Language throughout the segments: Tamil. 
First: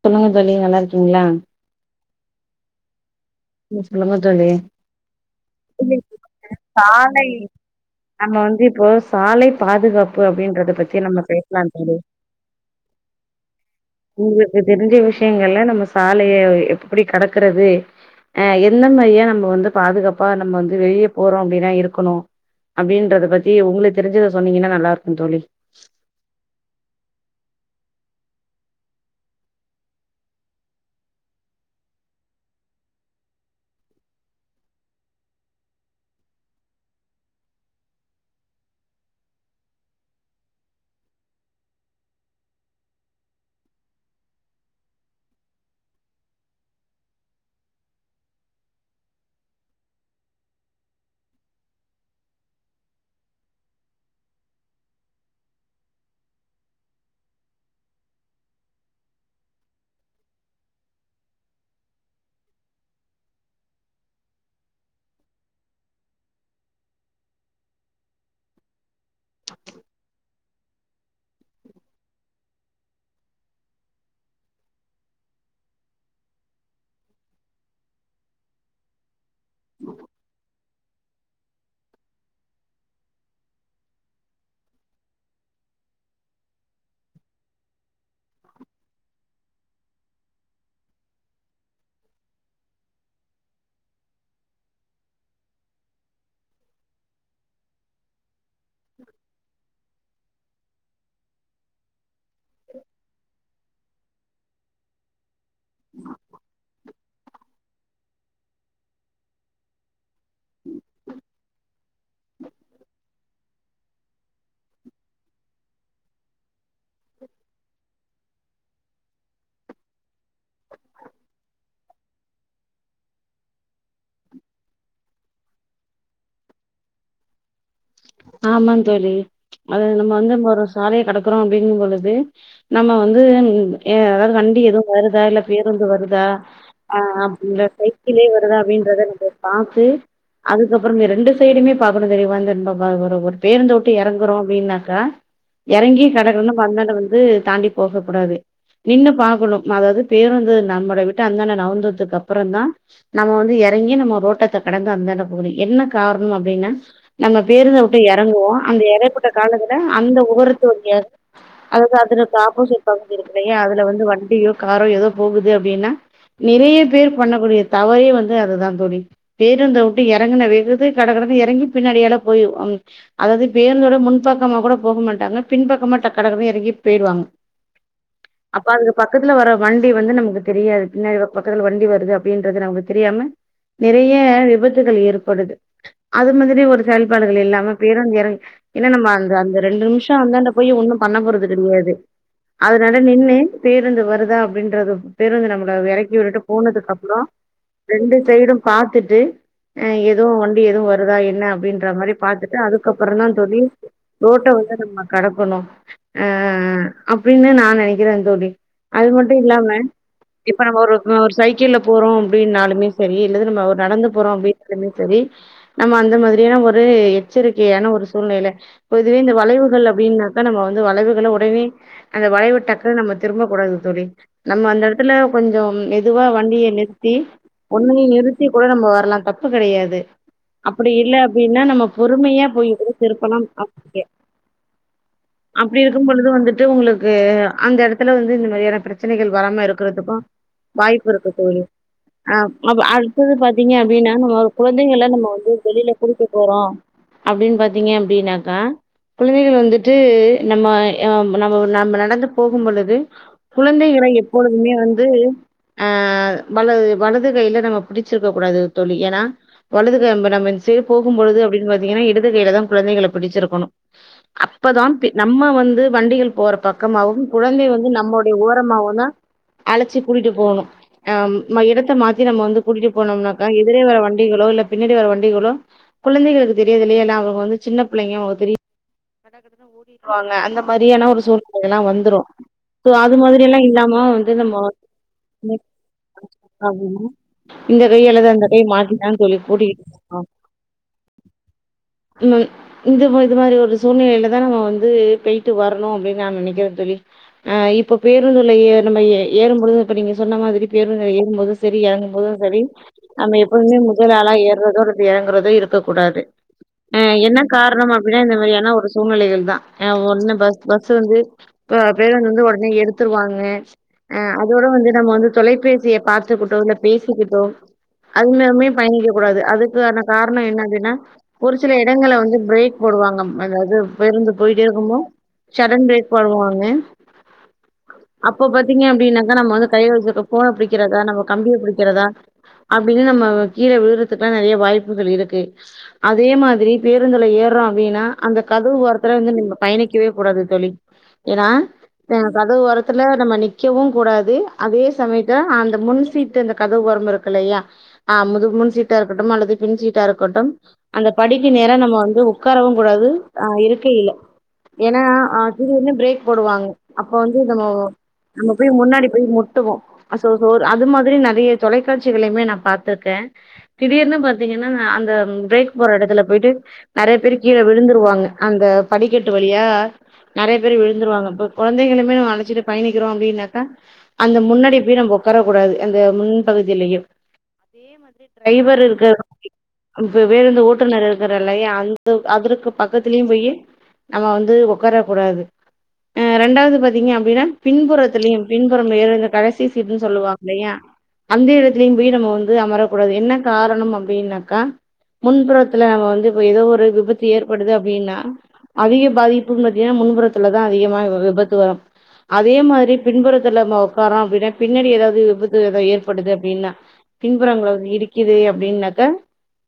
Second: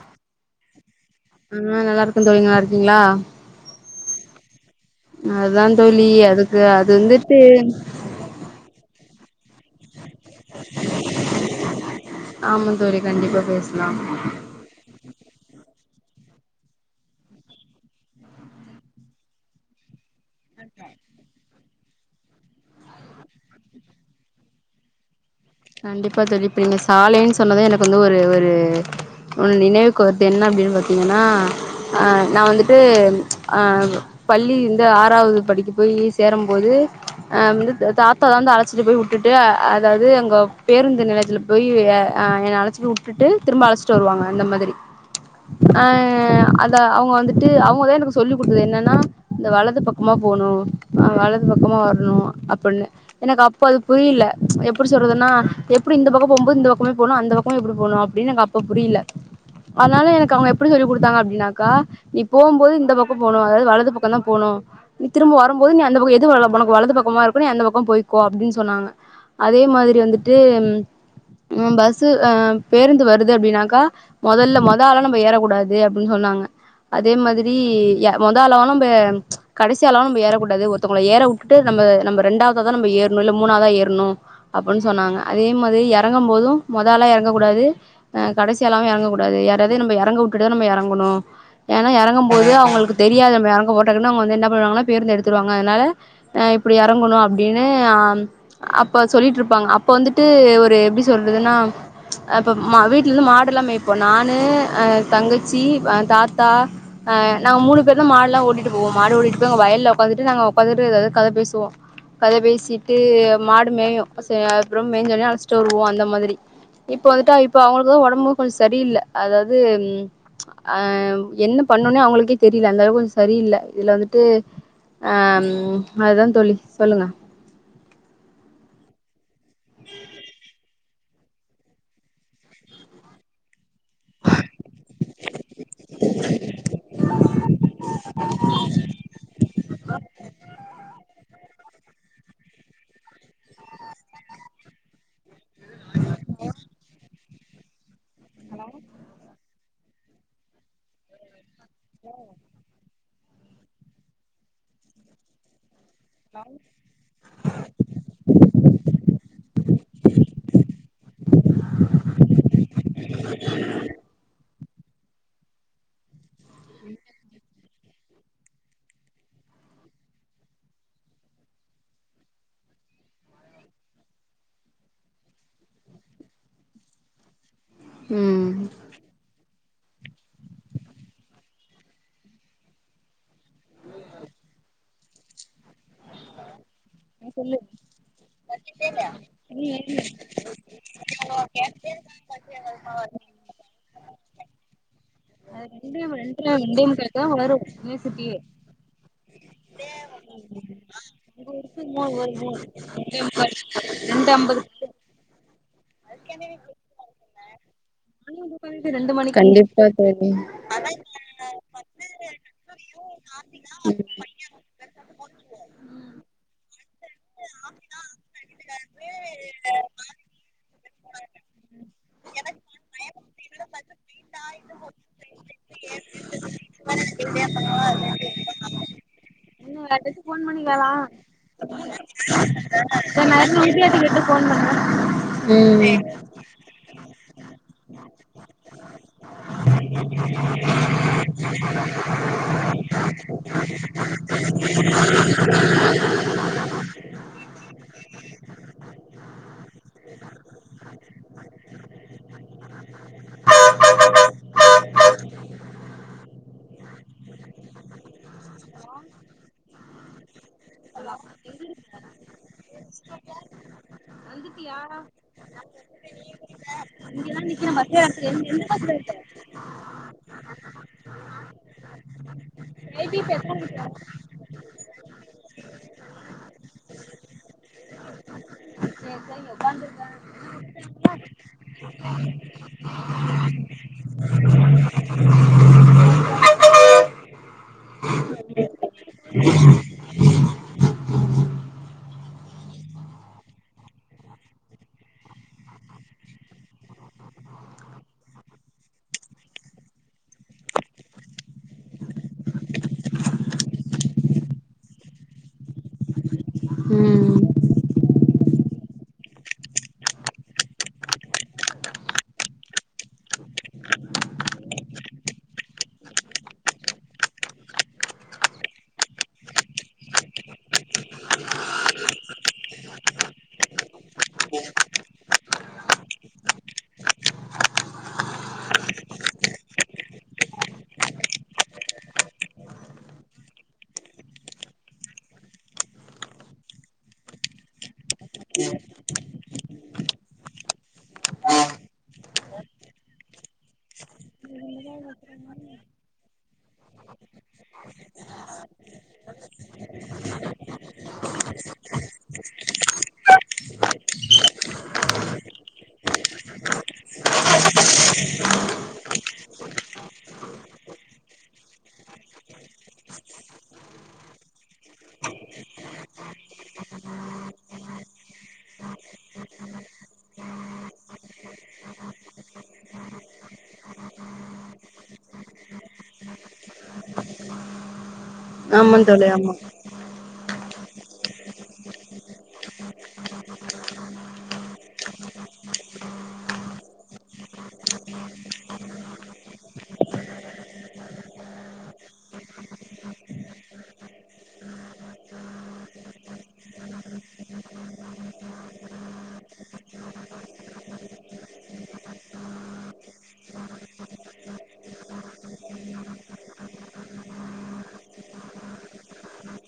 சொல்லுங்க தோழி நல்லாருக்கிங்ளா ஆ நல்லா இருக்கே தோழி நல்லாருக்கிங்ளா ம் சொல்லுங்க தோழி அதுதா தோழி அதுக்கு அது சாலை வந்துட்டு நம்ம வந்து இப்போ சாலை பாதுகாப் பு அப்டின்றத பத்தி நம்ம பேசலா தோழி ஆமா தோழி கண்டிப்பா பேசலா உங்குளுக்கு தெரிஞ்ச விஷயங்கள நம்ம சாலைய எப்படி கடக்குறது ஆ எந்த மாதிரியா நம்ம வந்து பாதுகாப் ப்ப நம்ம வந்து வெளிய போறோ அப்டின்னா இரு கணும் அப்டின்றத பத்தி உங்களுக்கு தெரிஞ்சத சொன்னீங்கன்னா நல்லா இருக்கூ தோழி கண்டிப்பா தோழி நீங்க சாலைன்னு சொன்னத எனக்கு வந்து ஒரு ஒரு நெனைவுக்கு என்ன அப்படின்னு பாத்தீங்கன்னா அஹ நான் வந்துட்டு அ பள்ளி இருந்து ஆறாவது படிக்கு போய் சேரும் போது அ வந்து தாத்தா தான் வந்து அழைச்சிட்டு போய் விட்டுட்டு அதாவது அங்க பேருந்து நிலையத்துல போய் அஹ் என் அழைச்சு போய் விட்டுட்டு திரும்ப அழைச்சிட்டு வருவாங்க அந்த மாதிரி அ அத அவங்க வந்துட்டு அவங்கதான் எனக்கு சொல்லி கொடுத்தது என்னன்னா அ வலது பக்கமா போகணும் அஹ் வலது பக்கமா வரணும் அப்படின்னு எனக்கு அப்ப அது புரில எப்படி சொல்றதுன்னா எப்டி இந்த பக்கம் போகும்போது இந்த பக்கமே போணும் அந்த பக்கமே எப்படி போகணும் அப்படின்னு எனக்கு அப்ப புரில அதனால எனக்கு அவங்க எப்படி சொல்லி கொடுத்தாங்க அப்படின்னாக்கா நீ போகும்போது இந்த பக்கம் போனும் அதாவது வலது பக்கம் தான் போனும் நீ திரும்ப வரும்போது நீ அந்த பக்கம் எதுன வலது பக்கமா இருக்கும் நீ அந்த பக்கம் போய்கோ அப்படின்னு சொன்னாங்க அதே மாதிரி வந்துட்டு ட்டுஹ பஸ் அஹ் பேருந்து வருது அப்படின்னாக்கா முதல்ல மொத ஆளா நம்ம ஏறக்கூடாது அப்படின்னு சொன்னாங்க அதே மாதிரி மொதலாலாம் நம் கடைசியால நம்ப ஏறக்கூடது தவங்கள ஏற உட்டுட்டு நம்ம நம்ம ரெண்டாவது தான் நம்ம ஏறணும் இல்ல மூணாவதான் ஏறணும் அப்படின்னு சொன்னாங்க அதே மாதிரி இறங்கும் போதும்முதல்லாம் இறங்கக்கூடாது கடைசாலும் இறங்கக்கூடாது யார ந இறங்க விட்டுத நம இறங்கணும் ஏன்னா இறங்கும் போோது அவங்களுக்கு தெரியா ந இறங்கட்ட என்ன பண்ணுவாா பேருந்து எடுத்துவாங்க அதனால இப்படி இறங்கணும் அப்படின்னு அப்ப சொல்லிட்டு இருப்பாங்க இப்ப வந்துட்டு ஒரு எப்டி சொல்றதுன்னா அப்ப வீட்ல இருந்து மாடெல்லா மேய் இப்ப நானு அஹ என் தங்கச்சி சி தாத்தா அ நாங்க மூணு பேருதான் மாடெலாம் ஓட்டிகிட்டு போவோம் மாடு ஓட்டிகிட்டு போய் அங்க வயலில் உக்காந்துட்டு நாங்கள் உக்காந்துட்டு எதாவது கதை பேசுவோம் கதை பேசியிட்டு மாடு மேயும் அப்புறம் மேஞ்சவுடனே அழைச்சிட்டு வருவோம் அந்த மாதிரி இப்ப வந்துட்டு இப்ப அவங்களுக்கு உடம்பு கொஞ்சம் சரியில்லை அதாவது அஹ் என்ன பண்ணும்னே அவங்களுக்கே தெரியல அந்தளவு சரியில்லை இதுல வந்துட்டு அஹ ம் அதுதான் தோழி சொல்லுங்க ஆமாந்தோழி [unintelligible] சாலையை கடக்கறோம் அப்படிங்கற பொழுது நம்ம வந்து ஏ அதாவது வண்டி எதுவும் வருதா இல்ல பேருந்து வருதா ஆஹ் அப்பத சைக்கிளே வருதா அப்படின்றத நம்ம பார்த்து அதுக்கப்புறம் ரெண்டு சைடுமே [unintelligible] ஒவ்வொரு ஒரு பேருந்து விட்டு இறங்குறோம் அப்படின்னாக்கா இறங்கி கடகடன்னு மண்ணன்ட வந்து தாண்டி போக கூடாது நின்னு பார்க்கணும் அதாவது பேருந்து நம்மல விட்டு அந்தாண்ட நவு வந்ததுக்கு அப்புறம் தான் நம்ம வந்து இறங்கி நம்ம ரோட்டத்தை கடந்து அந்தாண்ட போகணும் என்ன காரணம் அப்படின்னா நம்ம விட்டு இறங்குவோம் அந்த இடைப்பட்ட காலத்துல அந்த ஓரத்துல வங்கிய அதாவது அல ஆப்போசிட் பாக்கயங்க அதுலயும் வந்து வண்டியும் காரோ ஏதோ போகுது அப்படின்னா நிறைய பேர் பண்ணக்கூடியது தவறே வந்து அதுதான் தோழி பேருந்த விட்டு இறங்கினவேகதுல கடகடன்னு இறங்கி பின்னாடியால போய் ஆம் அதாவது பேருந்தோட முன்பாக்கமா கூட போக மாட்டாங்க பின்பாக்கமா கட கடகடனு எறங்கி போய்டுவாங்க ம் அப்ப அதுங்க பக்கத்துல வர வண்டி வந்து நமக்கு தெரியாது பின்னா பக்கத்துல வண்டி வருது அப்படின்றது நமக்கு தெரியாம நெறைய விபத்துகள் ஏற்படுது அது மாதிரி ஒரு செயல்பாடுகள் இல்லாம பேருந்து எறங் ஏன்ன நம்ம அந்த அந்த ரெண்டு நிமிஷ அந்தாண்ட போய் ஒன்னும் பண்ண போறது கெடையாது அதனால நின்னு பேருந்து வருதா அப்படின்றது பேருந்து நம்மள எறக்கி விட்டுட்டு போனதுக்கப்பறோம் ரெண்டு சைடும் பாத்துட்டு அ எதுவு வண்டி எதுவு வருதா என்ன அப்டின் மாரி பாத்துட்டு அதுக்கப்பறம் தா தோழி ரோட்ட வந்து நம்ம கடக்கணும் ஆ ஆ அப்பின்னு நா நெனை அது மட்டும் இல்லாம கண்டிப்பா தோழி இப்ப நம்ம ஒரு சைக்கிள்ல போறோம் அப்படின்னாலுமே சரி இல்ல நம்ம நடந்து போறோம் அப்படின்னாலுமே சரி நம்ம அந்த மாதிரியான ஒரு எச்சரிக்கையான ஒரு சூழ்நில இப்ப இதுவே இந்த வளைவுகள் அப்டின்னா நம்ம வந்து வளைவுகள அந்த வளைவ டக்கன்னு நம்ம திரும்ப கூடாது தோழி நம்ம அந்த எடத்துல கொஞ்சம் மெதுவா வண்டிய நிறுத்தி ஒண்ணு நிறுத்தி கூட நம்ம வர்லாம் தப்பு தப்பு கெடையாது ஃபோன் பண்ணி கேளா அப்படி இல்லே நம்ம பொறுமயா போய் சரி நா திருப்பலா ஏற்கனவே வித்யார்த்தி அப்பயே கிட்ட ஃபோன் பண்ணே அப்டி ம் இருக்கும் பொழுது வந்துட்டு உங் உங்ளுக்கு அந்த எடத்துல வந்து இந்த மாரியான பிரச்சனைகள் வராம இருக்கிறதுக்கு வாய்ப்பிருக்கு தோழி அடுத்தது பாத்தீங்க அப்டின்னா நமோ கொழந்தைகள நம்ம வந்து வெளில போறோ அப்டின் பாத்தீங்க அப்டின்னாக்கா குழந்தைகள் வந்துட்டு நம்ம நம்ம நம்ம நடந்து போகும் பொழுது குழந்தைகள எப்பொழுதுமே வந்து அ வலது வலது கைல நம்ம பிடிச்சிருக்க கூடாது தொழி ஏன்னா வலது கை ந நம்ம சரி போகும்பொழுது அப்டின்னு பாத்தீங்கன்னா இடது கையில தா குழந்தைகள பிடிச்சிருக்கணு வந்துட்டியா அப்பதா நம்ம வந்து வண்டிகள் போற பக்கமாவு இங்கதா குழந்தை நிக்கிறே வந்து பஸ்ல எறங்குறே நம்முடைய எந் எந்த பஸ்ல ஓரமாவுதா இருக்க அழைச்சி கூட்டிட்டு போகணு அம் இடத்த மாத்தி நம்ம வந்து கூட்டிட்டு ஐ பி பி போனோம்னாக்கா எதிரே வர வண்டிகளோ இல்ல பின்னாடி வர வண்டிகளோ குழந்தைகளுக்கு தெரியாதில்லயா எல்ல அவங்க வந்து சின்ன பிள்ளைங்க அவங்க தெரிய ஓடிடுவாங்க அந்த மாதிரியான ஒரு சூழ்நிலை எல்லா வந்துரு சோ அது மாதிரி எல்லா இல்லாம வந்து நம்ம இந்த கை அல்லது அந்த கை மாட்டி ஏதோழி கூட்டிகிட் அ இந்த இது மாரி ஒரு சூழ்நிலையிலதா நம்ம வந்து பொயிட்டு வரணு அப்டின்னு நா நனைக்கிற தோழி அ இப்போ பேருந்துல ஏர்னமாறி ஏறும்போழுது இப்ப நீங்க சொன்ன மாரி பேருந்துல ஏறும்போதும் சரி எறங்கும்போது சரி நம்ம எப்போவுமே முதல் ஆளா ஏற்றதோ அல்லது எறங்குறதோ இருக்கக்கூடாது ஏ என்ன ம் காரண அப்டின்னா இந்த மாரியான ஒரு சூழ்நிலைகள் தா பஸ் வந்து பேருந்து வந்து உடனே எடுத்துருவாங்க ஆ அதோட வந்து நம்ம வந்து தொலைபேசிய பாத்துக்கிட்டோ இல்ல பேசிக்கிட்டோ அதுமேம்யே பயணிக்கக்க கூடாது அதுக்கான கார்ண என்ன அப்டின்னா ஒரு சில எடங்கல வந்து பிரேக் போடுவாங்க அதாவ்து பேருந்து போயிட்டே இருக்கும்பொ ஷடன் பிரேக் போடுவாங்க அப்ப பாத்தீங்க அப்டின்னாக்கா நம்ம வந்து கைல வச்சிருகிற போன புடிக்கிறதா நம்ம கம்பிய பிடிக்கிறதா அப்டின்னு நம்ம கீழே விழுறதுக்குல்ல நறைய வாய்ப்பு இருக்கு அதே மாதுரி பேருந்துல ஏற்றோ அப்டின்னா அந்த கதவு ஓரத்துல நின்னு பயணிக்கவே கூடாது தோழி ஏன்னா கதவு ஓரத்துல நம்ம நிக்கவு கூடாது அதே சமயத்ல அந்த முன்சீட்டு அந்த கதவு ஓரம் இருக்கில்லையா அ முது முன்சீத்தா இருக்கட்டும் அல்லது பின்சீட்டா இருக்கட்டு அந்த படிக்கு நேர நம்ம வந்து உட்காரவு கூடாது அ இருக்கயில ஏன்னா திடீர்னு பிரேக் போடுவாங் அப்ப வந்து நம்ம நம்ம போய் முன்னாடி போய் முட்டுவோ அது மாதுரி நறைய தொலைக்காட்சிகளமே நா பாத்திருக்கே திடீர்னு பத் பாத்தீங்கன்னா அந்த ப்ரேக் போற இடத்துல போயிட்டு நறைய பேர் கீழே விழுந்துருவாங்க அந்த படிக்கட்டு வழியா நெறைய பேர் விழுந்துருவாங்க இப்ப கொழந்தைகலுமே நம்ம அழைச்சிட்டு பயணிக்கிறோம் அப்படின்னாக்கா அந்த முன்னாடி போய் நம்ம உக்காரக் கூடாது அந்த முன்பகுதியிலயும் அதே மாதுரி ரைவர் ஆமா இருக்க தோழி ஆமா வேற இந்த ஓட்டுநர் இருக்குறால்லயா அந்த அதுற்கு பக்கத்துலியு போயி நம்ம வந்து உக்கர கூடாது அ ரெண்டாவ்து பாத்தீங்க அப்டின்னா பின்புறத்தலயும பின்புற வேற எந்த கடைசி சீடுன்னு சொல்லுவாங்க ல்லையா அந்த எடத்துலயு போய் நம்ம வந்து அமரக்கூடாது என்ன காரணம் அப் பினாக்கா முன்புறத்துல நம்ம வந்து இப்ப ஏதோ ஒரு விபத்து ஏற்படுது அப்டின்னா அதிக பாதிப்புன்னு பத்தின்னா முன்புறத்துலதா அதிகமா விபத்து வரு அதே மாதுரி பின்புறத்துல நம்ம உட்காரோ அப்டின்னா பின்னாடி எதாவ்து விபத்து ஏதா ஏற்படுது அப்டின்னா பின்புறங்கள வந்து இடிக்குது அப்டின்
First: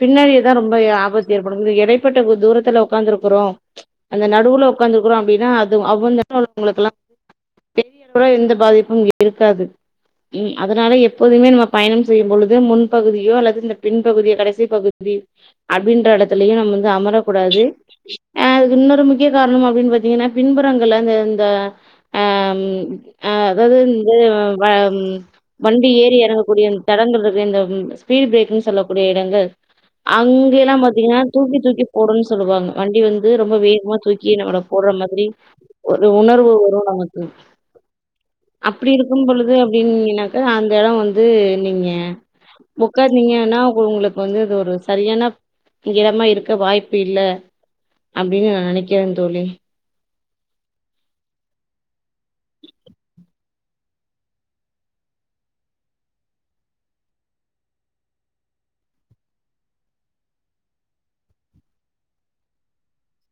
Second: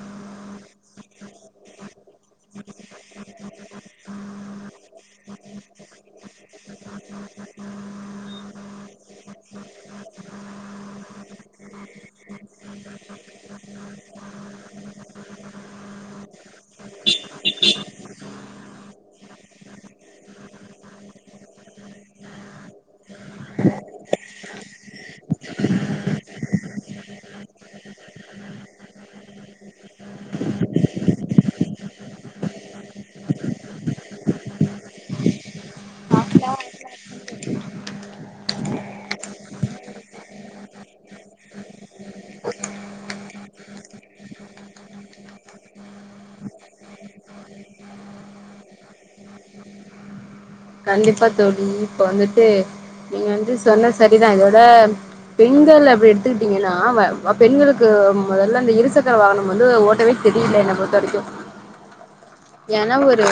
பின்னாடியே தா ரொம்ப ஆபத்து ஏற்படு எடைப்பட்ட தூரத்துல உக்காந்துருக்குறோ அந்த நடுவுல உக்காந்துருக்கறோ அப்டின்னா அதும் [inaudible] பெரிய எந்த பாதிப்பும் இருக்காது உ அதனால எப்போதுமே நம்ம பயணம் செய்யு பொழுது முன்பகுதியோ அல்லது இந்த பின்பகுதி கடைசி பகுதி அப்டின்ற எடத்துலயும் நம்ம வந்து அமரக்கூடாது அஹ் அது இன்னொரு முக்கிய காரணம அப்படின்னு பாத்தீங்கன்னா பின்புறங்கள் அந்த இந்த அ அதாவ்து இந்த வண்டி ஏறங்கக்கூடிய தடங்கள் இருக்கு இந்த ஸ்பீட் ப்ரேக் சொல்லக்கூடிய இடங்கள் அங்க எல்லா பாத்தீங்கன்னா தூக்கி தூக்கி போடுனு சொல்லுவாங்க வண்டி வந்து ரொம்ப வேகமா தூக்கி நம்மள போடுற மாதிரி ஒரு உணர்வு வரு நமக்கு அப்படி இருக்கும் பொழுது அப்பிடினாக்க அந்த எடம் வந்து நீங்க உக்காந்தீங்க ஆனா உங்களுக்கு வந்து இது ஒரு சரியான இடமா இருக்க வாய்ப்பு இல்ல அப்டின்னு நா நெனக்கிறே தோழி கண்டிப்பா தோழி இப்ப வந்துட்டு நீங்க வந்து சொன்ன சரிதான் இதோட பெண்கள் அப்டி எடுத்துக்கிட்டீங்கன்னா பெண்களுக்கு முதல்ல அந்த இருசக்கர வாகனம் வந்து ஓட்டவே தெரியல என்னை பொறுத்த வரைக்கும் ஏன்னா ஒரு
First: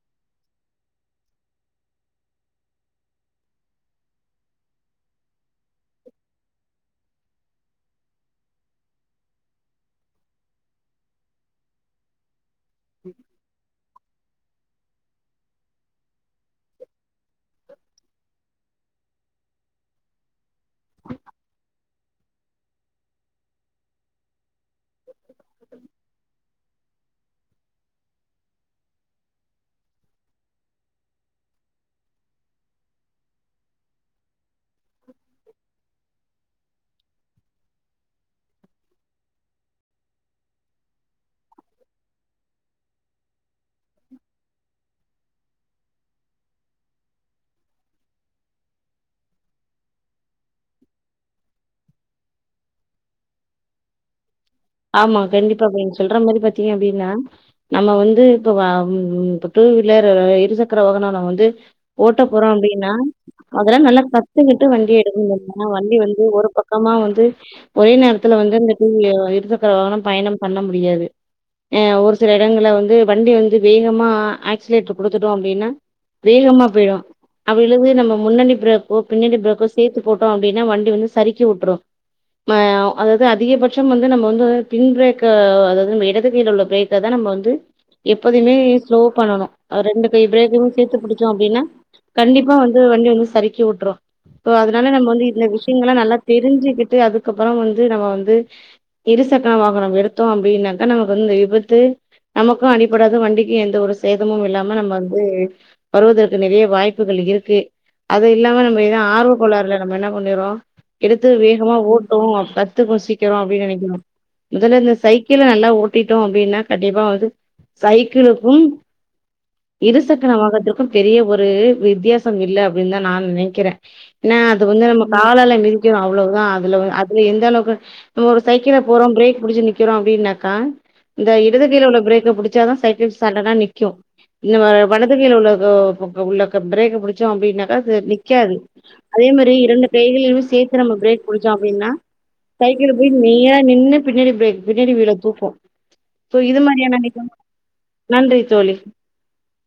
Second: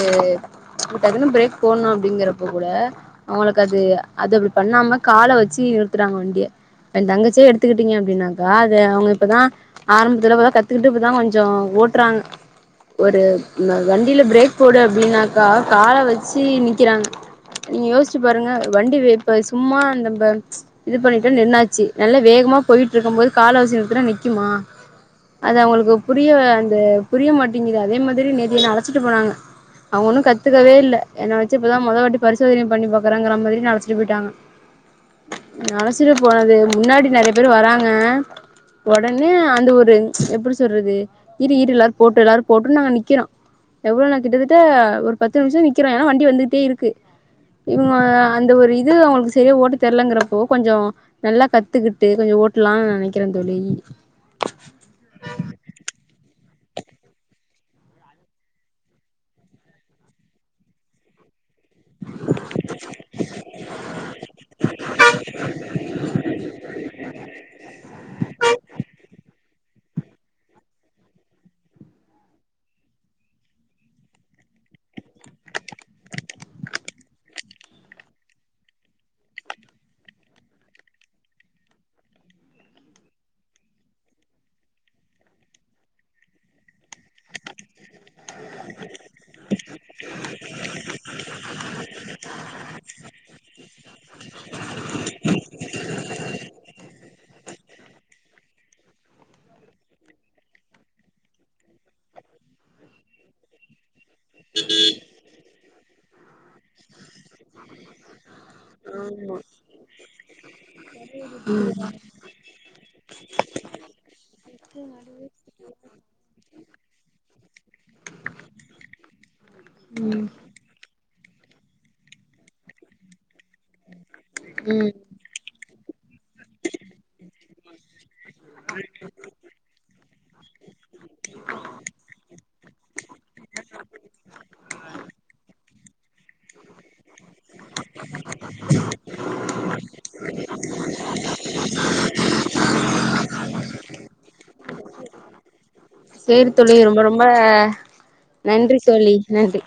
டக்குனு பிரேக் போடணும் அப்படிங்கறப்ப கூட அவங்களுக்கு அது அது அப்படி பண்ணாம கால வச்சு நிறுத்துறாங்க வண்டிய என் தங்கச்சிய எடுத்துக்கிட்டீங்க அப்படின்னாக்கா அத அவங்க இப்பதான் ஆரம்பத்துல கத்துக்கிட்டு இப்பதான் கொஞ்சம் ஓட்டுறாங்க ஒரு வண்டியில பிரேக் போடு அப்படின்னாக்கா கால வச்சு நிக் கல்குரா நீங்க யோசிச்சு பாருங்க வண்டி இப்ப சும்மா இது பண்ணிடன் நின்னாச்சு நல்லா வேகமா போயிட்டு இருக்கும் போது கால வச்சி நிறுத்துனா நிக்குமா அது அவங்களுக்கு புரிய அந்த புரிய மாட்டேங்குது அதே மாதிரி நேத்து என்னெ அழச்சிட்டு போனாங்க அவங்க ஒன்னும் கத்துக்கவே இல்ல என்னவச் தான் முத வாட்டி பரிசோதனை பண்ணி பாக்கறங்கற மாதிரி என்னெ அழச்சிட்டு போயிட்டாங்க அழச்சிட்டு போனது முன்னாடி நிறைய பேர் வராங்க உடனே அந்த ஒரு எப்படி சொல்றது இரு எல்லாரும் போட்டு எல்லாரும் போட்டு நாங்க நிக்கிறோம் எவ்ளோநேர கிட்டத்தட்ட ஒரு பத்து நிமிஷம் நிக்கிறோ ஏன்னா வண்டி வந்து இருக்கு இவங்க அந்த ஒரு இது அவங்களுக்கு சரியா ஓட்டு தெரலங்கிறப்போ கொஞ்சம் நல்லா கத்துக்கிட்டு கொஞ்சம் ஓட்டலாம்னு நா நினைக்கிறேன் தோழி ஆமா கண்டிப்பாங்க சொல்ற மாதிரி பாத்தீங்க அப்டின்னா நம்ம வந்து இப்ப வ டூவீலர் இருசக்கர வாகனெலாம் வந்து ஓட்ட போறோம் அப்டின்னா அதெல்லாம் நல்லா கத்துக்கிட்டு வண்டிய எடுக்கண சும்மா வண்டி வந்து ஒரு பக்கமா வந்து ஒரே நேரத்துல வந்து இரு பயணம் பண்ண முடியாது அ ஒரு சில இடங்கள்ல வந்து வண்டி வந்து வேகமா ஆக்சிலேட்டர் குடுத்துட்டோ அப்டின்னா வேகமா போயிடும் அப்படிது நம்ம முன்ன பிறேக்கோ பின்னணி பிறேக்கோ சேர்த்து போட்டோம் அப்படினா வண்டி வந்து சரிக்கி விட்டு அதாவது அ அதிகபட்சம் வந்து நம்ம வ பின் பிரேக்க அதாவது நம் இடது கைல உள்ள பிரேக்க தான் நம்ம வந்து எப்போதுமே ஸ்லோ பண்ணணும் ரெண்டு கை ப்ரேக்யும் சேர்த்து பிடிச்சோம் அப்டின்னா கண்டிப்பா வந்து வண்டி வந்து சரிக்கி விட்டுரும் சோ அதனால நம்ம வந்து இந்த விஷயங்கள நல்லா தெரிஞ்சுிக்கிட்டு அதுக்கப்புறம் வந்து து நம்ம வந்து இருசக்கர வாகனம் நம்ம எடுத்தோ அப்படின்னாக்கா நமக்கு வந்து இந்த விபத்து நமக்கும் அடிப்படாது வண்டிக்கு எந்த ஒரு சேதமும் இல்லாம நம்ம வந்து வருவதற்கு நிறைய வாய்ப்புகள் இருக்கு அது இல்லாம நம்ம ஏத ஆர்வக்கோளாறுல நம்ம என்ன பண்ணிறோம் எடுத்து வேகமா ஓட்றோம் கத்துக்கனு சீக்கிறோம் அப்டின்னு நினைக்கிற முதல்ல இந்த சைக்கிளை நல்லா ஓட்டிட்டோம் அப்படின்னா கண்டிப்பா வந்து சைக்கிளுக்கும் இருசக்கனவாகனத்துக்கும் பெரிய ஒரு வித்தியாசம் இல்ல அப்டின்னுதான் நா நினைக்கிறேன் என அது வந்து ம் நம்ம காலால மிதிக்குரோம் அவ்வளவுதான் அதுல அதுல எந்த அளவு ஒரு கிழ போறோம் பிரேக் புடிச்சு நிக்கிறோ அப்டின்னக்கா இந்த இடது கைல உள்ள பிரேக் புடிச்சாதான் சைக்க ள் சட்டனா நிக்கு இந்த வடது கைல உள்ளக பிரேக் புடிச்சோ அப்படின்னாக்கா அது நிக்காது அதே மாதிரி இரண்டு கைகளிலய சேர்த்து நம்ம பிரேக் படிச்சோம் அப்படின்னா சைக்கிள் போய் நேரா நின்னு பின்னாடி ப்ரேக் பின்னாடி வீட தூகும் சேரி தோழி ரொம்ப ரொம்ப நன்றி தோழி நன்றி